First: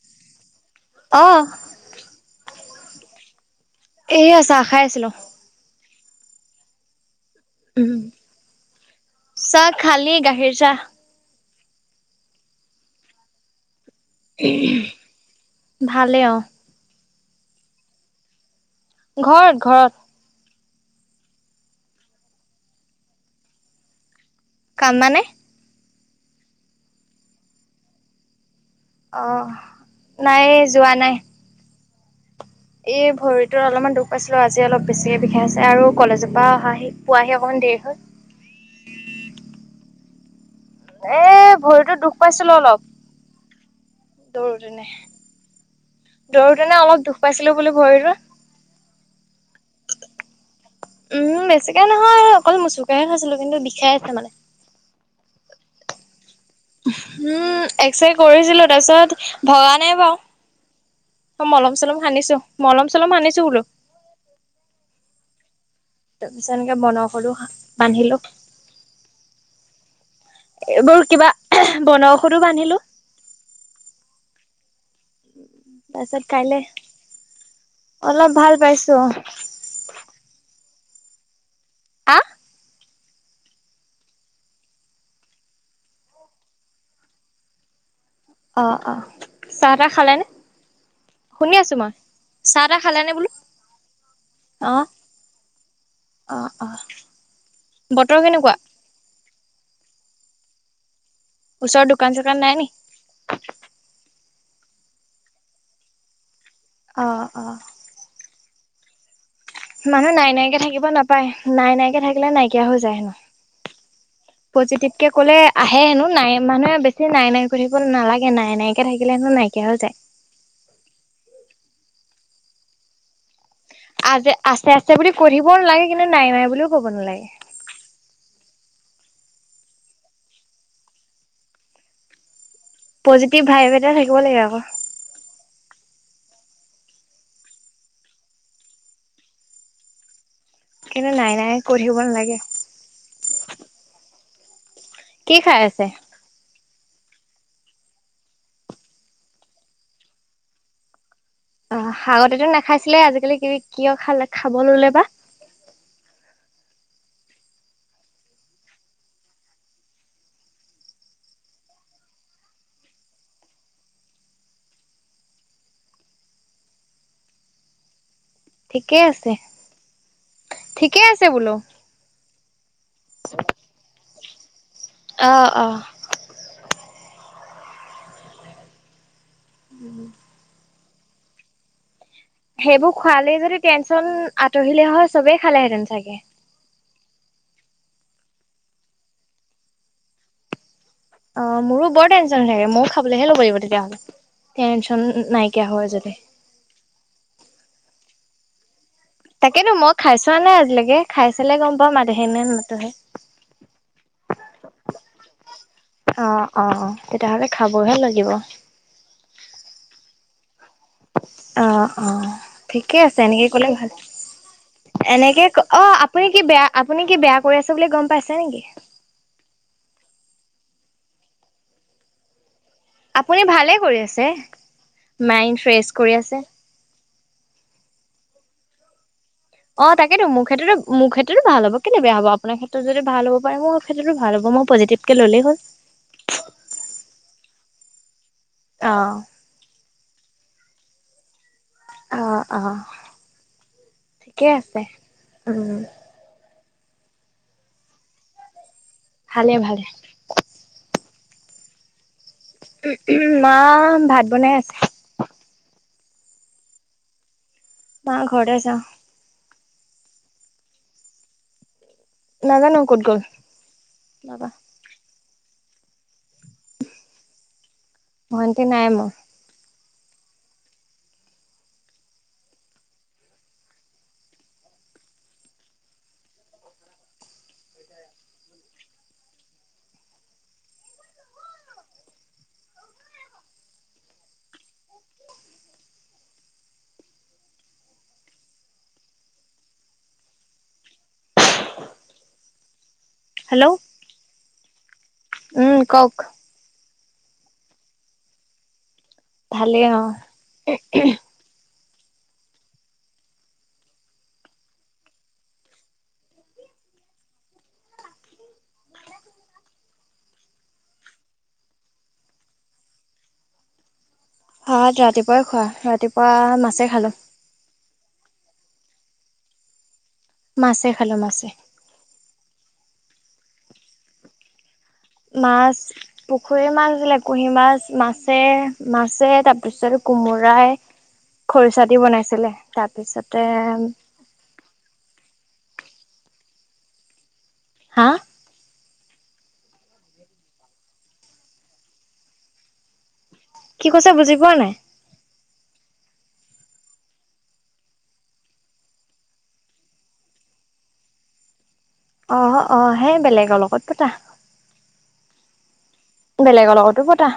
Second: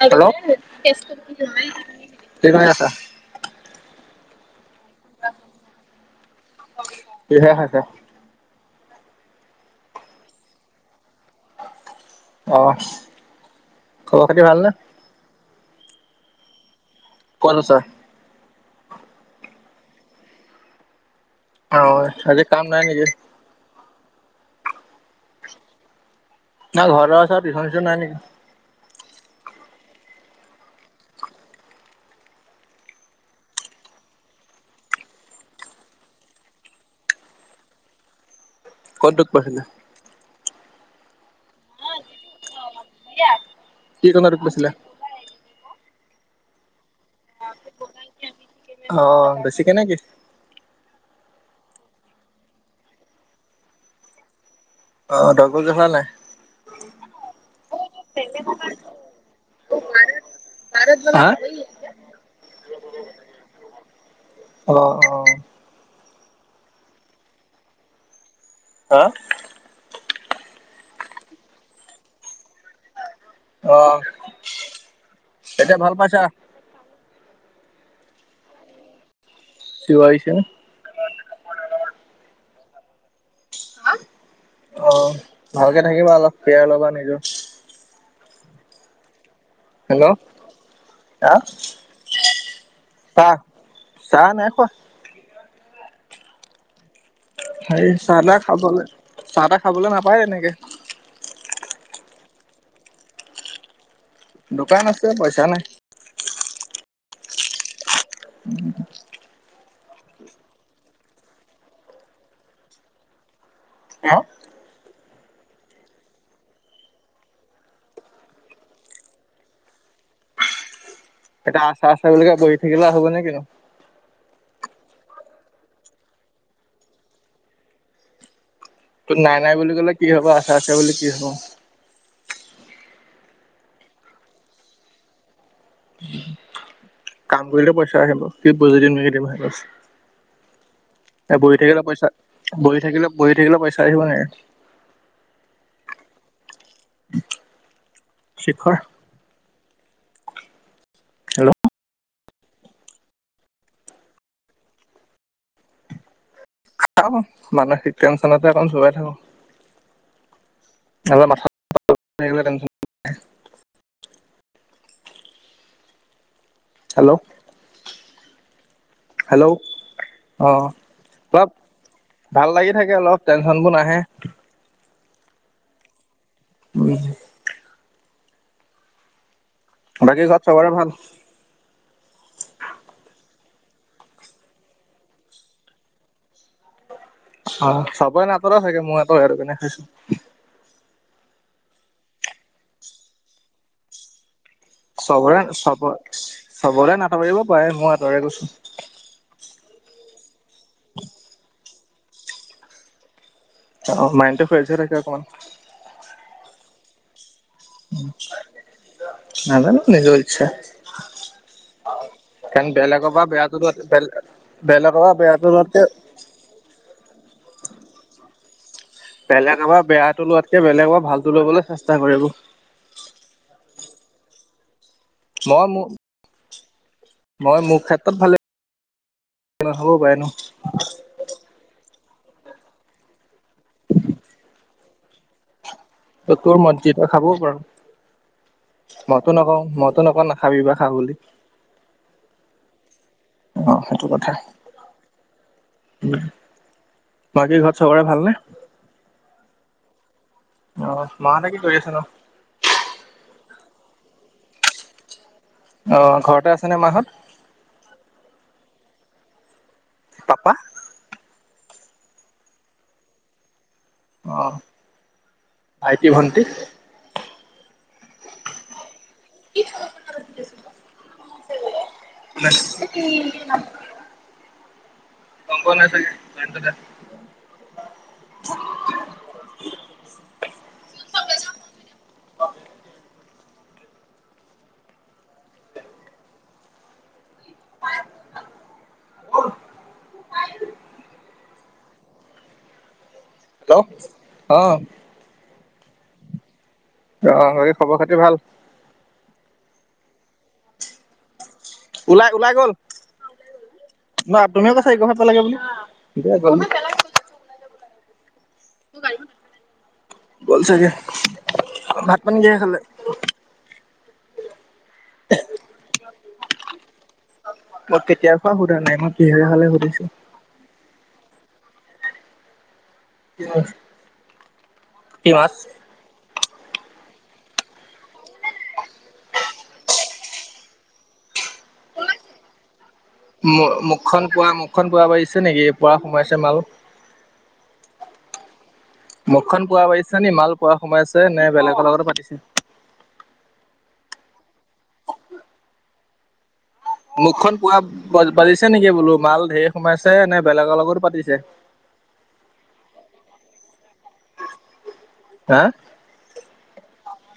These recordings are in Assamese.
হেল্ল, অহ কি কৰি আছা? এয়া চাহ আ খাই আছিলো। কিহেৰে সতে উম চাহ খালী গাখীৰ চাহ অহ খবৰ খাতি ভাল নে? ভালে অ ক নছ ঘৰত ঘৰত অ আজ কাম নাই নিজে কাম মানে না ঘৰৰ চ পিছন চিছন ননি অ নাই যোৱা নাই এই ভৰিতত অলপমান দুখ পাইছিলো আজি অলপ বেছিকে বিষাই আছে আৰু কলেজৰ পৰা অহি পোৱাহি অকণমান দেহ কতটোত পাইছিলে এ ভৰিতো দুখ পাইছিলো অলপ কি কক বছিলে দৌৰোতেনে দৌৰোতেনে অলপ দুখ পাইছিলো বুলি ভৰি ৰো অ' বেছিকে নেকি? উম বেছিকে নহয় অকল মোচোকাহে খাইছিলো কিন্তু বিষাই আছে মানে। অ দগ জহা নাই। উম এক্সৰে কৰিছিলো তাৰপিছত ভগা নাই বাৰ হা? অ মলম চলম সানিছো, মলম চলম সানিছো বোলো। অ' অ' তাৰ পিছত এনেকে বনঔষধো বান্ধিলো। হা এইবোৰ কিবা বনঔষধো বান্ধিলো আহ তাৰছত কাইলে অলপ ভাল পাইছো চিঞৰিছে। হা অ ভালকে থাকিবা অলপ কেয়াৰ ল'বা নিজৰ অ অ চাহ তাহ হেল্ল', খালে নে হা? শুনি আছোঁ মই চাহ তাহ খালেনে বোলো চাহ? চাহ নাই খোৱা। অঁ অ আহ হে চাহ তাহ খাবলৈ চাহ তাহ খাবলৈ নাপায় এনেকে। উচত দ দুকান চ কাৰ নাই ন? দোকান আছে পইচা নাই। অঁ অঁ মানুহ নাই নাইকে থাকিব নাপায়, নাই নাইকে থাকিলে নাইকিয়া হৈ যায় হেনো। হা কে ক'লে আহে হেনো নাই মানুহে বেছি নাই নাইকৈ থাকিব নালাগে নাই নাইকৈ থাকিলে হেনো নাইকিয়া হৈ যায়। এটিয়া আচা আচা বুলি কৈ বহি থাকিলে হ'ব নে কিনো। আজ আছে আছে বুলি কৈ নালাগে, কিন্তু নাই নাই বুলিও ক'ব নালাগে। তোৰ নাই নাই বুলি ক'লে কি হ'ব আছে আছে বুলি কি হব। পজিটিভ ভাইভ এটা থাকিব লাগে আকৌ। কাম কৰিলে পইচা আহিব কি বজি দিকে দিম ভছ। কিন্তু নাই নাই বহি কৈ থাকিলে থাকিব পইচা নালাগে বহি থাকিলে বহি থাকিলে পইচা আহিব নেকি। কি খাই আছে? শিখৰ। হেল্ল'? অ আগতেতো নাখাইছিলে আজিকালি কিব কিয় খাল খাব ল'লে বা? মানসিক টেনচনতে অকন চবাই থাকো। লো [unintelligible] হেল্ল'? ঠিকে আছে হেল্ল' অ'অ' ঠিকে আছে অলপ বোলো ভাল লাগি থাকে অলপ, টেনচন বোৰ নাহে। অঁ অঁ ও' বাকী ঘৰত চবৰে ভাল? সেইবোৰ খোৱালেই যদি টেনশন আঁতৰিলে হয় চবেই খালেহেঁতেন চাগে। অ চবৰে নাটৰে চাগে মোৰ আতৰে কাৰনে খাইছো। অ' মোৰো বৰ টেনশ্যন হৈ থাকে, মইয়ো খাবলৈহে ল'ব লাগিব তেতিয়াহ'লে। টেনচন চবৰে নাইকিয়া চব হয় যদি চবৰে নাটৰিব পাৰে মই আঁতৰে গৈছো। তাকেতো মই খাই চোৱা নাই আজিলৈকে, খাই চালে গম পাম আতহে নে নাতৰহে। অ মাইণ্ডটো ফ্ৰেচ হৈ থাকে অকমান। অ' অ' অ' তেতিয়াহ'লে খাবহে লাগিব নাজানো নিজৰ ইচ্ছা। অ' অ' কাৰণ ঠিকে বেলেগৰ আছে পৰা এনেকে বেয়াটো ক'লে লোৱাত ভাল। বেলেগৰ পৰা এনেকে বেয়াটো লোৱাতকে অ আপুনি কি বেয়া আপুনি কি বেয়া কৰি আছে বুলি গম পাইছে নেকি? বেলেগমাৰ বেয়াটো লোৱাতকে বেলেগাৰ ভালতটো লবলৈ চেষ্টা কৰিব আপুনি ভালে কৰি আছে মই মাইড মোৰ ফ্ৰেছ কৰি আছে মই মোৰ ক্ষেত্ৰত ভালে অ নহ'বও পাৰে ন তাকেতো মোৰ ক্ষেত্ৰতো মোৰ ক্ষেত্ৰতো ভাল হ'ব কেনে বে হব আপোনাৰ ক্ষেত্ৰত য ভাল হ'ব পাৰে মোৰ ক্ষেত্ৰতো ভাল হব মই পজিটিভ কে ললেই হ'ল ত তোৰ মত যেত খাবও অ পাৰো মইো নকওঁ ম তেনেকুৱা নাখাবিবা খা বুলি অ' অ' অ সেইটো কথা ঠিকেই আছে, উম বাকীৰ ঘৰত চবৰে ভালনে? ভালে ভালে। অ মাহ'তে কি কৰি আছে নো? মা ভাত বনাই আছে। অ' ঘৰতে আছেনে মাহঁত? মা ঘৰে আছে অ' পাপা নাজানো ক'ত গ'ল দাবা ভাই কি ভনতি ভন্তি নাইম [unintelligible] [unintelligible] কম্প নাই চাগে জতে [unintelligible] [unintelligible] অ হেল্ল' অ উম কওক অ বেই খবৰ খাতি ভাল ভালেই অ ওলাই ওলাই গ'ল ন তুমিও কৈ চা গ ভ প লাগে বুলি গল ক গাল গল চাগে ভাত পানী কিহে খালে ভাত ৰাতিপুৱাই খোৱা ৰাতিপুৱা মাছে খালো মই কেতিয়াৰ পৰাোৱা সোধা নাই মই কিহীয়া খালে সুধিছো মাছে খালো মাছে কি মাছ পুখুৰী মাছ বিল কুহি মাছ মাছে মাছে তাৰ পিছত কোমোৰা খৰিচা দি বনাইছিলে তাৰপিছতে মুখখন পুৱা মুখখন পোৱা বাঢ়িছে নেকি পুৱা সোমাইছে মাল হা মুখখন পোৱা পাতিছো নি মাল পোৱা সোমাই আছে নে বেলেগৰ লগতো পাতিছে কি কৈছে বুজি পোৱা নাই মুখখন পোৱা বাজিছে নেকি বোলো মাল ঢেৰ সোমাইছে নে বেলেগৰ লগত পাতিছে আহ আহ সেই বেলেগৰ লগত পতা হা বেলেগৰ লগতো পতা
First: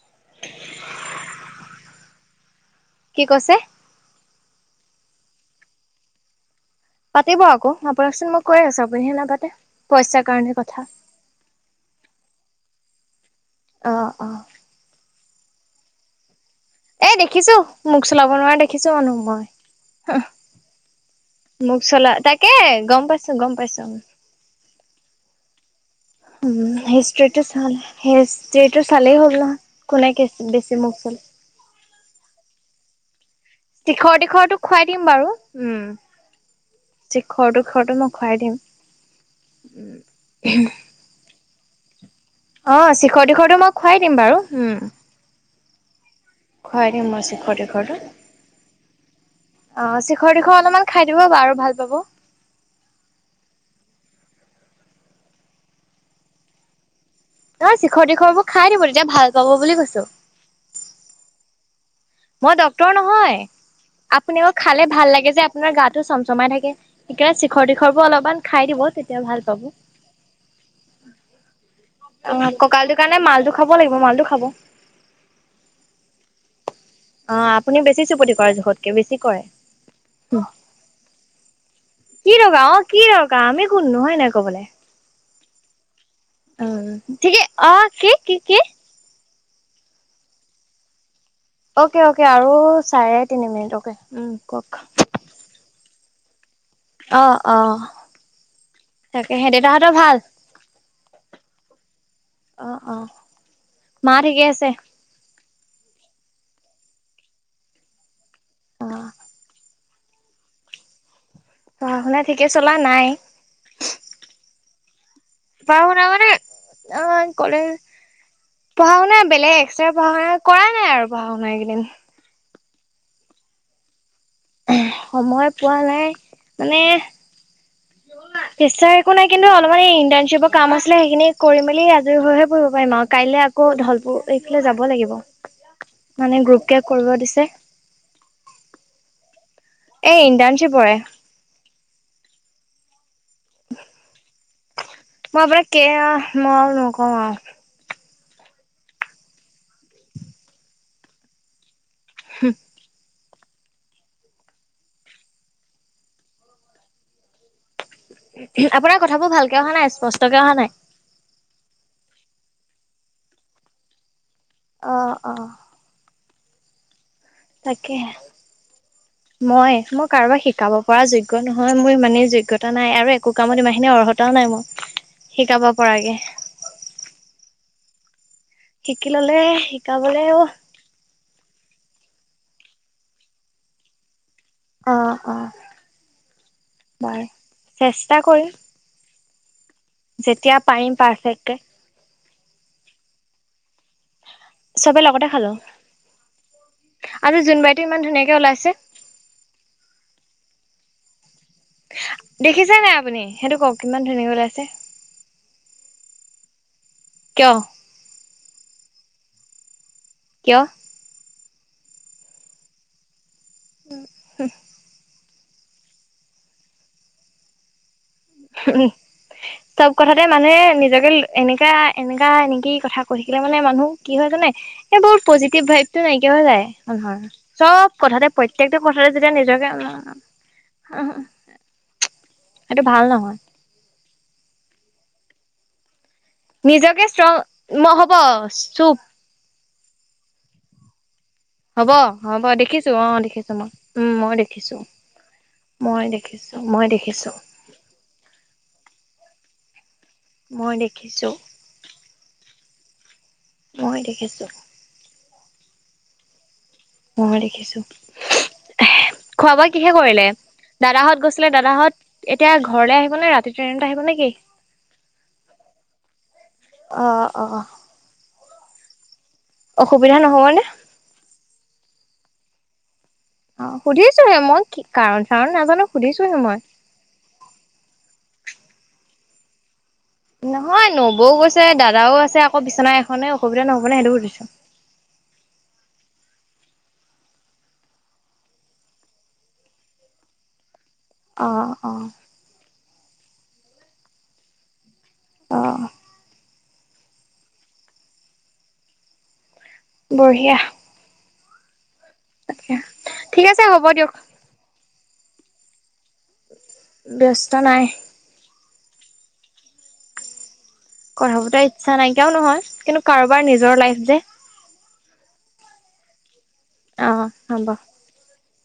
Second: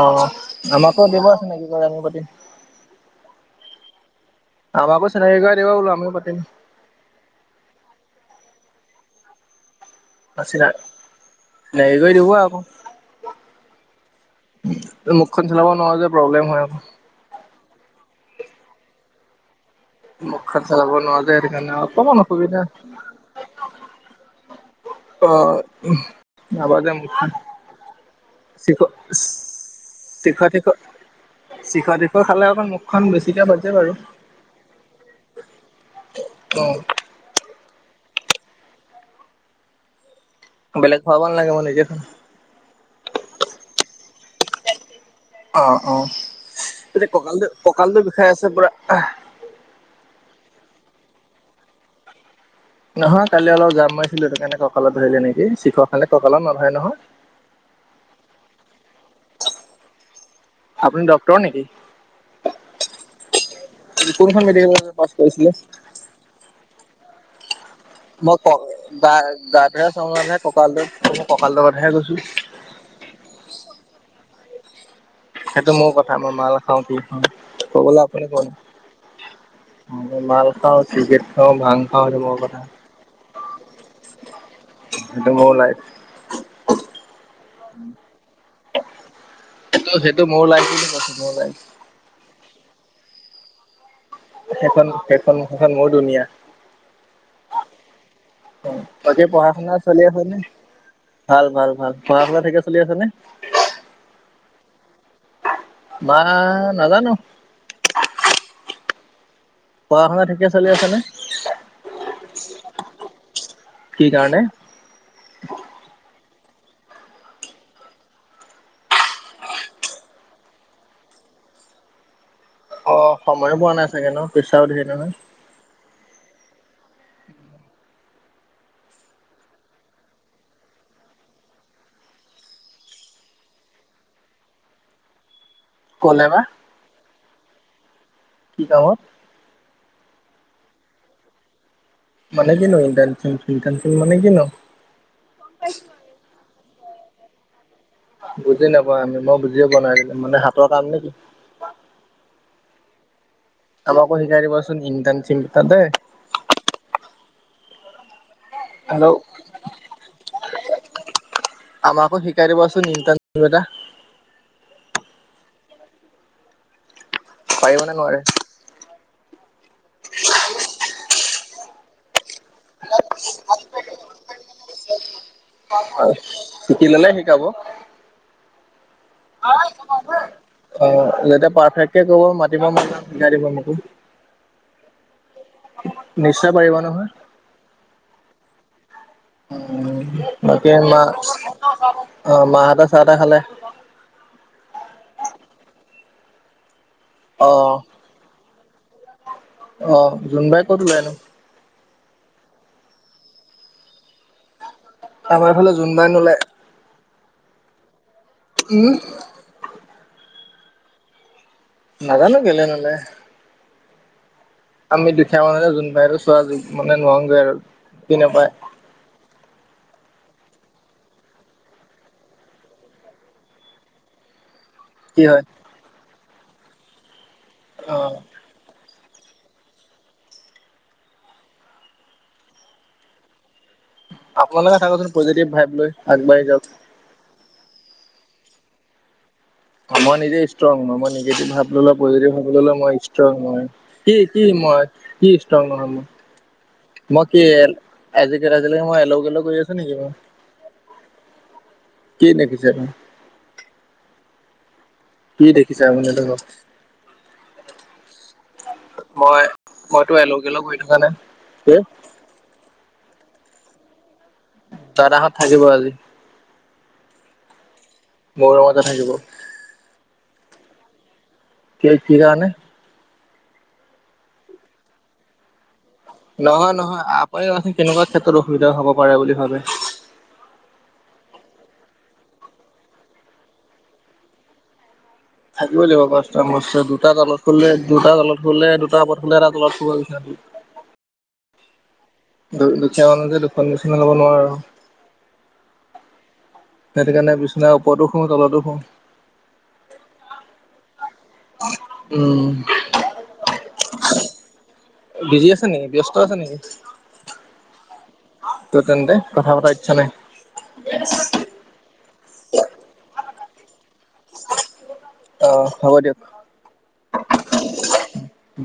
অ আমাকো দিব আছে নেকি ক আমি পাতিম কি কৈছে আমাকো চিনাকি কৰাই দিব বুলো, আমিও পাতিম। পাতিব আকৌ, আপোনাকচোন মই কৈ আছো, আপুনিহে নাপাতে। পইচাৰ কাৰণে কথা চিনাকি কৰি দিব আকৌ অ', অ'। [unintelligible] চলাব নোৱাৰো যে প্ৰব্লেম হয় আৰু। এ দেখিছো মোক চলাব নোৱাৰা দেখিছো মানুহ মই। মুখখন চলাব নোৱাৰো যে সেইটো কাৰণে মোক চলা অকমান তাকে, অসুবিধা গম পাইছো, গম পাইছো। অ', উম আবাজে হিষ্ট্ৰীটো চাল হিষ্ট্ৰীটো খ চালেই হ'ল নহয় কোনে শখীখ বেছি মোক চলায় শিখৰ শীখৰ খালে অককল মুখখন বেছি তীখৰ দীখৰো খুৱাই দিম বাৰু উম উম খৰটো খৰটো মই খুৱাই দিম বেলেগ খাব নালাগে মানে যে অ শিখৰ দিশটো মই খুৱাই দিম বাৰু উম অ অ খুৱাই দিম তেতিয়া মই কঁকালটো শিখৰ তিখৰটো কঁকালটোৰ বিষয়ে আছে পুৰা অলমান খাই দিব বা আৰু ভাল পাব নহয় কালি অলপ যাম মাৰছিলো, সেইটো কাৰণে কঁকালত ধৰিলে নেকি, শিখৰ খালে কঁকালত নধৰে নহয়। নহয়, শিখৰ তিখৰবোৰ খাই দিব, তেতিয়া ভাল পাব বুলি কৈছো। আপোনি ডক্টৰ নেকি? মই ডক্ট্ৰৰ নহয়, কোনখন আপুনি আকৌ মেডিকেল খালে পাছ ভাল লাগে যে, কৰিছিলে? আপোনাৰ গাটো চমচমাই থাকে। সেইকাৰণে শিখৰ তিখৰবোৰ মই অলপমান ক খাই দিব তেতিয়া ভাল পাব গা-গাতোহে, [unintelligible] কঁকালটো মই কঁকালটো কথাহে কৈছো। কঁকালটো কাৰণে মালটো খাব লাগিব, মালটো খাব। সেইটো মোৰ কথা, মই মাল খাওঁ কি অ', আপুনি খাওঁ ক'বলৈ বেছি চুপতি কোন? কৰে জোখতকে, বেছি কৰে। মই মাল খাওঁ, চিগেট খাওঁ, ভাং খাওঁ সেইটো কি মোৰ কথা দৰকাৰ অ', কি দৰকাৰ, আমি কোননো হয় নাই। কবলে, সেইটো মোৰ লাইফ। উ, ঠিকে, অ', কি কি কি? সটো সেইটো মোৰ লাইফ বুলি কৈছো। মোৰ লাইফ অকে অকে, আৰু চাৰে তিনি মিনিট অকে। উম কওক। সেইখন-সেইখন-সেইখন মোৰ দুনীয়া। অ অ তাকে তাকেহে পঢ়া শুনা দেউতাহঁতৰ চলি ভাল? আছে নে? ভাল ভাল ভাল, পঢ়া শুনা ঠিকে চলি আছে নে? এ মা নাজানো অ'। পঢ়া শুনা ঠিকে চলি আছে নে? পঢ়া শুনা ঠিকে চলা নাই। কি কাৰণে? পঢ়া শুনা মানে, অ', কৰে পঢ়া শুনা বেলেগ এক্সট্ৰা পঢ়া শুনা কৰা নাই আৰু পঢ়া শুনা এই কেইদিন। অ', সময়ো পোৱা নাই চাগে ন? পেচাও ধেৰ নহয় সময় পোৱা নাই মানে [inaudible] [unintelligible] একো নাই কিন্তু অলপমান এই ইণ্টাৰ্ণচিপৰ কাম আছিলে, সেইখিনি কৰি মেলি আজৰি হৈহে পঢ়িব পাৰিম আৰু কাইলৈ আকৌ ধলপুৰ এইফালে যাব লাগিব, ক'লে বা মানে গ্ৰুপকে কৰিব দিছে। কি কামত এই ইণ্টাৰ্ণচিপৰে। মানে কিনো [unintelligible] ইণ্টাৰ্ণচিপ মানে কিনো? মই আপোনাক কে মই আৰু নকওঁ আৰু। বুজি নাপাওঁ আমি, মই বুজিয়ে পোৱা নাই মানে হাতৰ কাম নেকি। আমাকো শিকাই দিবাচোন ইণ্টাৰ্ণ [unintelligible] দে। আপোনাৰ হেল্ল কথাবোৰ ভালকে অহা নাই, স্পষ্টকে অহা নাই। [unintelligible] ইণ্টাৰ্ণচিপ এটা। অ অ পাৰিব নে তাকে নোৱাৰে মই মই কাৰোবাৰ শিকাব পৰা যোগ্য় নহয় হয় মই মানে যোগ অভিজ্ঞতা নাই আৰু একো কামত ইমানখিনি অৰ্হতাও নাই মোৰ শিকাব পৰাকে দ লে শিকাব শিকি ললে শিকাবলেও অ যেতিয়া পাৰফেক্টে কব মা গম ম অ অ পাৰিব নহয় বাৰু চেষ্টা কৰিম যেতিয়া বাকী পাৰিম মা, পাৰফেক্টকে অ', মাহঁতে চাহ তাহ খালে? চবে লগতে খালো আৰু অ জোনবাইটো ইমান ধুনীয়াকে ওলাইছে। অ', জোনবাই ক'ত উলাই নু? দেখিছে নাই আপুনি, সেইটো কওক কিমান ধুনীয়াকে ওলাইছে। আমাৰ ফালে জোনবাই নুলাই। কিয়? উম। কিয়? নাজানো কেলে নাযায় উম হু আমি দুখীয়া মানহ নে যোনবাই চোৱা যোগ মানে নহওঁগৈ আৰু বিনে প চব কথাতে মানুহে নিজকে এনেককা এনেককা এনেকি কথা কৈ থাকিলে মানে মানুহ কি হয় জানে এইেই বহুত কি হয় পজিটিভ ভাইভতটো নাইকিয়া হৈ যায় মানুহৰ চব অ কথাতে প্ৰত্যেকটো কথাটো যেতিয়া নিজকে সেইটো ভাল নহয় আপোনালোকে থাককচোন পজেটিভ ভাইপ লৈ আগবাঢ়ি যাওক নিজকে শ্ৰংহ'ব চুপ আ মই নিজে ষ্ট্ৰং ভ হ'ব লি হ'ব ভ ল দেখিছো অ মইষ্টং দেখিছো নহয় মই উম কি কি মই কিষ্টং নহয় মই দেখিছোঁ মই দেখিছোঁ আজিলৈকে মই এল গেল কৰি আছো নেকি মই মই দেখিছোঁ কি দেখিছে আপুনি? মই দেখিছোঁ কি দেখিছা আপুনিহঁ মই দেখিছো মই খোৱা বোৱা কিহে মইতো কৰিলে এলৌ গেলৌ কৰি থকা নাই দাদাহঁত গৈছিলে দাদাহঁত এতিয়া ঘৰলে আহিব নে ৰাতি ট্ৰেইনটা আহিব নে কি দাদাহঁত থাকিব আজি অ', অ' মোৰ ৰূমতে থাকিব। অসুবিধা নহবনে? ক কি কাৰানে? অ' সুধিছো হে মই কি কাৰণ চাৰণ নাজানো। সুধিছোহে মই। নহয় নহয় আপাৰ মে কেনেকুৱা ক্ষেত্ৰত অসুবিধা হ'ব পাৰে বুলি ভাবে? নহয় নবৌও গৈছে, দাদাও আছে আকৌ বিচনা এখনে অসুবিধা নহব নে সেইটো সুধিছো। [unintelligible] থাকিবই লাগিব কষ্টা মষ্ট দুটা তলত শুলে দুটা তলত শুলে দুটা ওপৰত অ' অঁ', অঁ' দুখীয়া মানুহ যে দুখন নিচি ল'ব নোৱাৰে আৰু অঁ' সেইটো কাৰণে বিচনা ওপৰতো শুওঁ তলতো শুওঁ। বঢ়িয়া। অ' ঠিক আছে হ'ব দিয়ক। বিজি আছে নেকি দিয়া চুন ব্যস্ত নাই। ত' তেন্তে কথা পতা ইচ্ছা নাই? কথা পতাৰ ইচ্ছা নাইকিয়াও নহয়, কিন্তু কাৰোবাৰ নিজৰ লাইফ যে। অ' হ'ব দিয়ক। অ' হ'ব। হ।